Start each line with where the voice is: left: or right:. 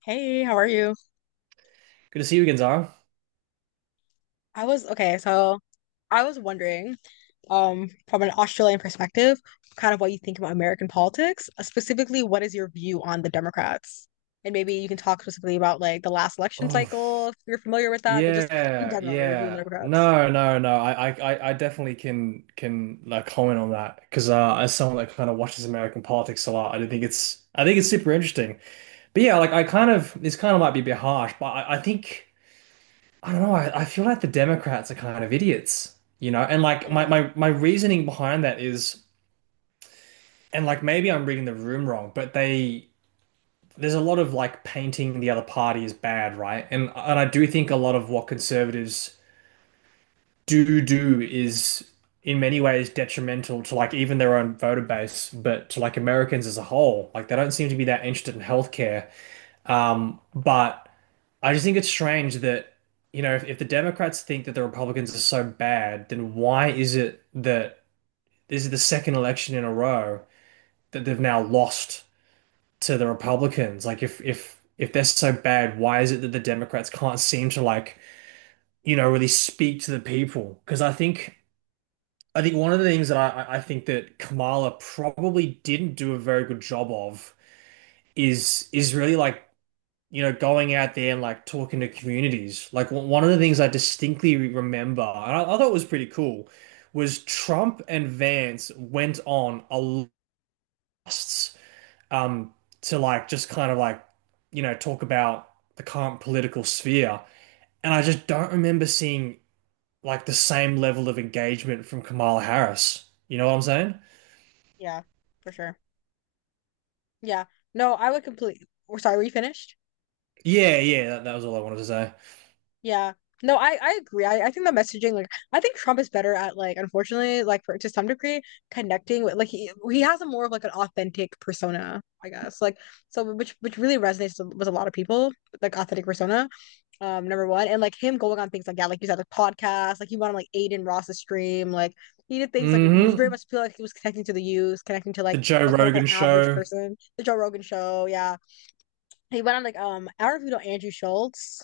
left: Hey, how are you?
right: Good to see you again, Zara.
left: I was okay, so I was wondering, from an Australian perspective, kind of what you think about American politics. Specifically, what is your view on the Democrats? And maybe you can talk specifically about like the last election
right: Oh,
left: cycle, if you're familiar with that, but just in
right: yeah,
left: general, your view on the
right: yeah.
left: Democrats.
right: No, no, no. I definitely can like comment on that because as someone that kind of watches American politics a lot, I do think it's I think it's super interesting. But yeah, like I kind of this kind of might be a bit harsh, but I think I don't know. I feel like the Democrats are kind of idiots, you know. And like my
left: Hmm,
right: my my reasoning behind that is, and like maybe I'm reading the room wrong, but they. There's a lot of like painting the other party as bad, right? And I do think a lot of what conservatives do is in many ways detrimental to like even their own voter base, but to like Americans as a whole. Like they don't seem to be that interested in healthcare. But I just think it's strange that, you know, if the Democrats think that the Republicans are so bad, then why is it that this is the second election in a row that they've now lost to the Republicans. Like if they're so bad, why is it that the Democrats can't seem to like, you know, really speak to the people? Because I think one of the things that I think that Kamala probably didn't do a very good job of is really like you know, going out there and like talking to communities. Like one of the things I distinctly remember, and I thought it was pretty cool, was Trump and Vance went on a lasts um, to like just kind of like, you know, talk about the current political sphere. And I just don't remember seeing like the same level of engagement from Kamala Harris. You know what I'm saying?
left: yeah, for sure. Yeah. No, I would completely. We're sorry, were you finished?
right: Yeah, yeah, that was all I wanted to say.
left: Yeah. No, I agree. I think the messaging, like, I think Trump is better at, like, unfortunately, like, for, to some degree, connecting with, like, he has a more of, like, an authentic persona, I guess. Like, so, which really resonates with a lot of people, like, authentic persona, number one. And, like, him going on things like, yeah, like you said, the podcast like, he went on, like, Aiden Ross's stream, like, he did things, like, which very
right: hmm
left: much feel like he was connecting to the youth, connecting to, like,
right: The Joe
left: the quote unquote
right: Rogan
left: average
right: show.
left: person, the Joe Rogan show, yeah. He went on like I don't know if you know Andrew Schultz,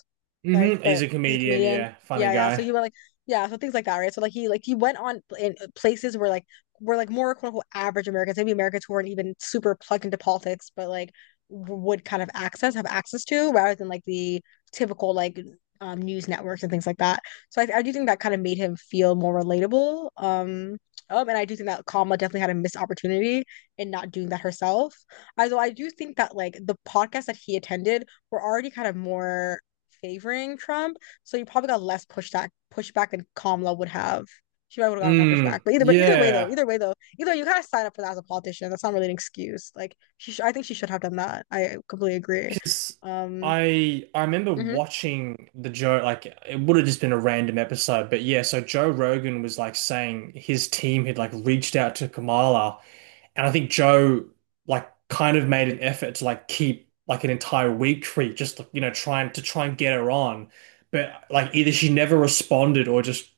left: like
right: He's
left: but
right: a
left: he's a
right: comedian,
left: comedian.
right: yeah, funny
left: Yeah, yeah. So
right: guy.
left: he went like yeah, so things like that, right? So like he went on in places where like were like more quote unquote average Americans, maybe Americans who weren't even super plugged into politics, but like would kind of access have access to rather than like the typical like news networks and things like that. So I do think that kind of made him feel more relatable. And I do think that Kamala definitely had a missed opportunity in not doing that herself, although I do think that like the podcasts that he attended were already kind of more favoring Trump, so he probably got less pushback than Kamala would have. She probably would have gotten more pushback.
right: Mm,
left: But either way though,
right: yeah.
left: either way though, either way, you kind of sign up for that as a politician. That's not really an excuse. Like I think she should have done that. I completely agree.
right: Because
left: Um,
right: I remember
left: mhm,
right: watching the Joe like it would have just been a random episode, but yeah, so Joe Rogan was like saying his team had like reached out to Kamala, and I think Joe like kind of made an effort to like keep like an entire week free, just you know trying to try and get her on, but like either she never responded or just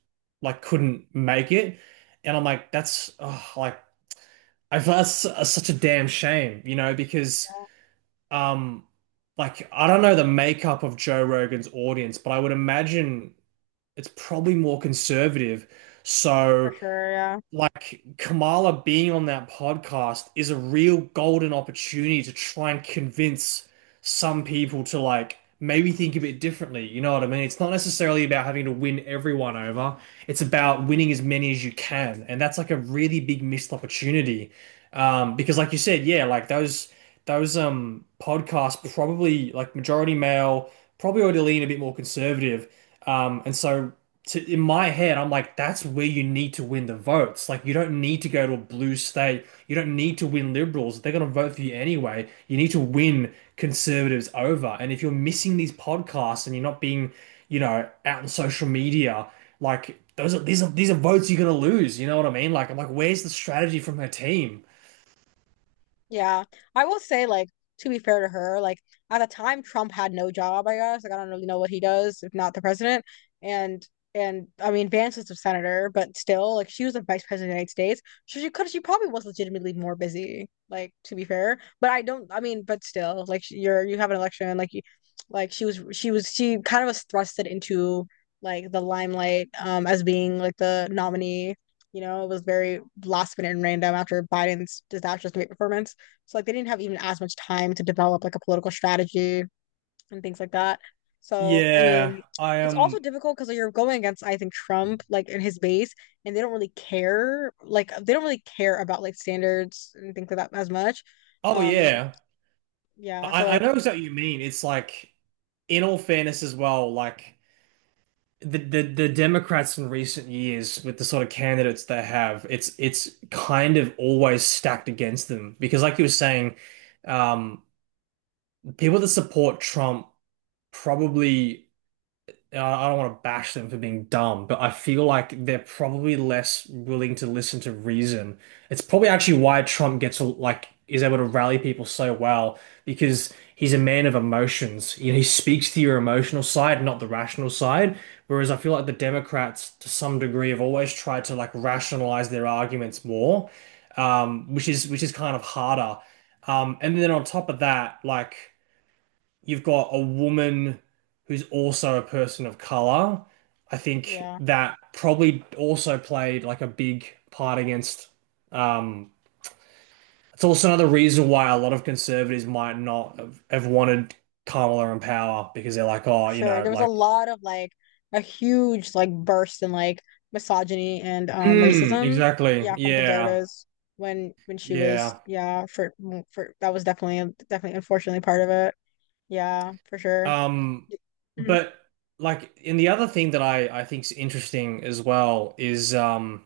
right: like couldn't make it, and I'm like that's like I feel like that's such a damn shame, you know, because um like I don't know the makeup of Joe Rogan's audience, but I would imagine it's probably more conservative.
left: for
right: So
left: sure, yeah.
right: like Kamala being on that podcast is a real golden opportunity to try and convince some people to like maybe think a bit differently. You know what I mean? It's not necessarily about having to win everyone over. It's about winning as many as you can. And that's like a really big missed opportunity. Because like you said, yeah, like those podcasts probably like majority male, probably already lean a bit more conservative. And so to in my head, I'm like, that's where you need to win the votes. Like, you don't need to go to a blue state. You don't need to win liberals. They're going to vote for you anyway. You need to win conservatives over. And if you're missing these podcasts and you're not being, you know, out on social media, like those are these are votes you're going to lose. You know what I mean? Like, I'm like, where's the strategy from her team?
left: Yeah, I will say, like, to be fair to her, like, at the time, Trump had no job, I guess. Like, I don't really know what he does, if not the president. And, and I mean, Vance was the senator, but still, like, she was the vice president of the United States. So she probably was legitimately more busy, like, to be fair. But I don't, I mean, but still, like, you're, you have an election, like, you, like, she kind of was thrusted into, like, the limelight, as being, like, the nominee. You know, it was very last minute and random after Biden's disastrous debate performance. So like they didn't have even as much time to develop like a political strategy and things like that. So I
right: Yeah,
left: mean,
right: I
left: it's
right: am.
left: also difficult because you're going against I think Trump like in his base, and they don't really care about like standards and things like that as much.
right: Oh
left: Um,
right: yeah,
left: yeah. So
right: I
left: like
right: know exactly what you mean. It's like, in all fairness as well, the Democrats in recent years with the sort of candidates they have, it's kind of always stacked against them because, like you were saying, um, people that support Trump probably. I Don't want to bash them for being dumb, but I feel like they're probably less willing to listen to reason. It's probably actually why Trump gets like is able to rally people so well because he's a man of emotions. You know, he speaks to your emotional side, not the rational side. Whereas I feel like the Democrats, to some degree, have always tried to like rationalize their arguments more, which is kind of harder. And then on top of that, like you've got a woman who's also a person of color. I think
left: yeah,
right: that probably also played like a big part against. Um, it's also another reason why a lot of conservatives might not have, have wanted Kamala in power because they're like,
left: for
right: oh, you
left: sure.
right: know,
left: There was a
right: like,
left: lot of like a huge like burst in like misogyny and
right: mm,
left: racism.
right: exactly,
left: Yeah, from
right: yeah,
left: conservatives when she was
right: yeah.
left: yeah for that was definitely unfortunately part of it. Yeah, for sure.
right: Um,
left: Hmm.
right: but like, and the other thing that I think is interesting as well is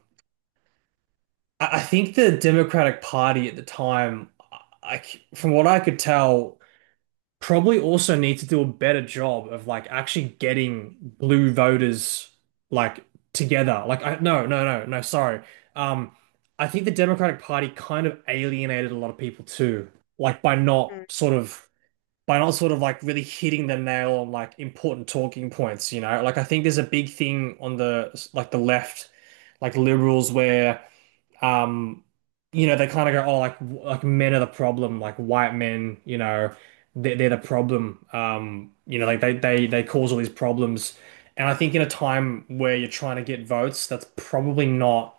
right: I think the Democratic Party at the time, I, from what I could tell, probably also need to do a better job of like actually getting blue voters like together. Like, I, no, no, no, no, sorry. Um, I think the Democratic Party kind of alienated a lot of people too, like by not sort of like really hitting the nail on like important talking points, you know? Like, I think there's a big thing on the left, like liberals where um you know they kind of go oh like men are the problem like white men you know they're the problem you know like they cause all these problems and I think in a time where you're trying to get votes that's probably not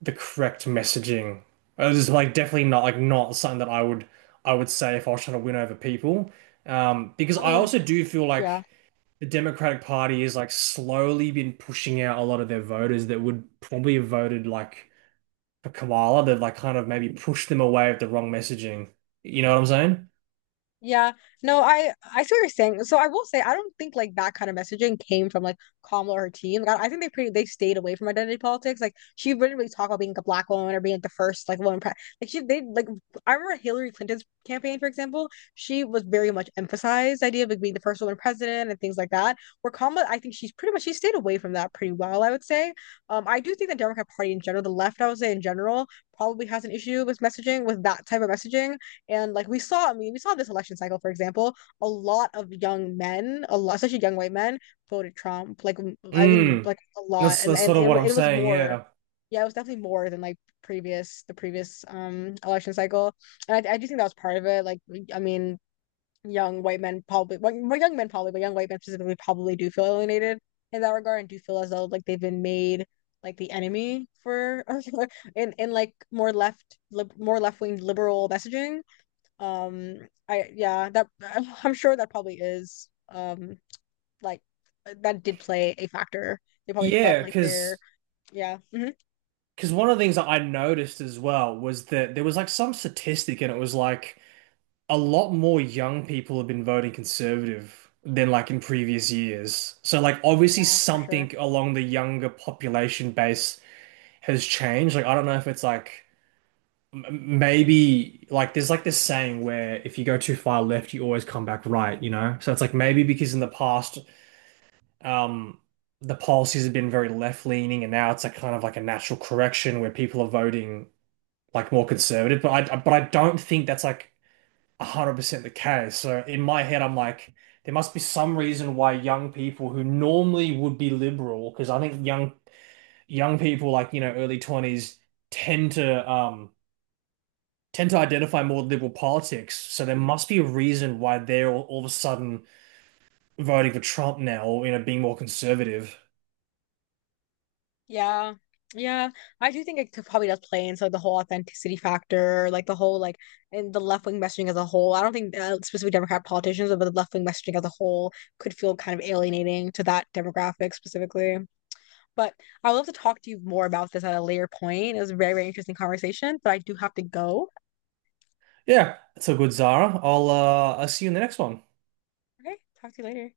right: the correct messaging it was like definitely not not something that I would say if I was trying to win over people because
left: I
right: I
left: mean,
right: also do feel
left: yeah.
right: like the Democratic Party is like slowly been pushing out a lot of their voters that would probably have voted like for Koala to like kind of maybe pushed them away with the wrong messaging. You know what I'm saying?
left: Yeah, no, I see what you're saying. So I will say I don't think like that kind of messaging came from like Kamala or her team. Like, I think they stayed away from identity politics. Like she wouldn't really talk about being like, a black woman or being like the first like woman pre like she they like I remember Hillary Clinton's campaign, for example. She was very much emphasized the idea of like being the first woman president and things like that. Where Kamala, I think she's pretty much she stayed away from that pretty well, I would say. I do think the Democrat Party in general, the left, I would say in general, probably has an issue with messaging, with that type of messaging, and like we saw, I mean, we saw this election cycle, for example, a lot of young men, a lot, especially young white men, voted Trump. Like I think
right: Mm.
left: like a lot,
right: That's that's
left: and
right: sort of
left: it
right: what I'm
left: it was
right: saying,
left: more,
right: yeah.
left: yeah, it was definitely more than like previous the previous election cycle. And I do think that was part of it. Like I mean, young white men probably, well, more young men probably, but young white men specifically probably do feel alienated in that regard and do feel as though like they've been made like the enemy for in like more left-wing liberal messaging, um, I yeah, that I'm sure that probably is like that did play a factor. They probably felt
right: Yeah,
left: like they're
right: because
left: yeah, mhm,
right: one of the things that I noticed as well was that there was like some statistic and it was like a lot more young people have been voting conservative than like in previous years. So like obviously
left: yeah, for sure.
right: something along the younger population base has changed. Like I don't know if it's like M- maybe like there's like this saying where if you go too far left, you always come back right, you know? So it's like maybe because in the past, um, the policies have been very left leaning, and now it's like kind of like a natural correction where people are voting like more conservative. But I don't think that's like 100% the case. So in my head, I'm like, there must be some reason why young people who normally would be liberal, because I think young people like you know early 20s tend to tend to identify more with liberal politics, so there must be a reason why they're all of a sudden voting for Trump now, or you know, being more conservative.
left: Yeah. Yeah, I do think it could- probably does play into the whole authenticity factor, like the whole like and the left wing messaging as a whole. I don't think specifically Democrat politicians, but the left wing messaging as a whole could feel kind of alienating to that demographic specifically. But I would love to talk to you more about this at a later point. It was a very, very interesting conversation, but I do have to go.
right: Yeah, that's a good Zara. I'll see you in the next one.
left: Okay, talk to you later.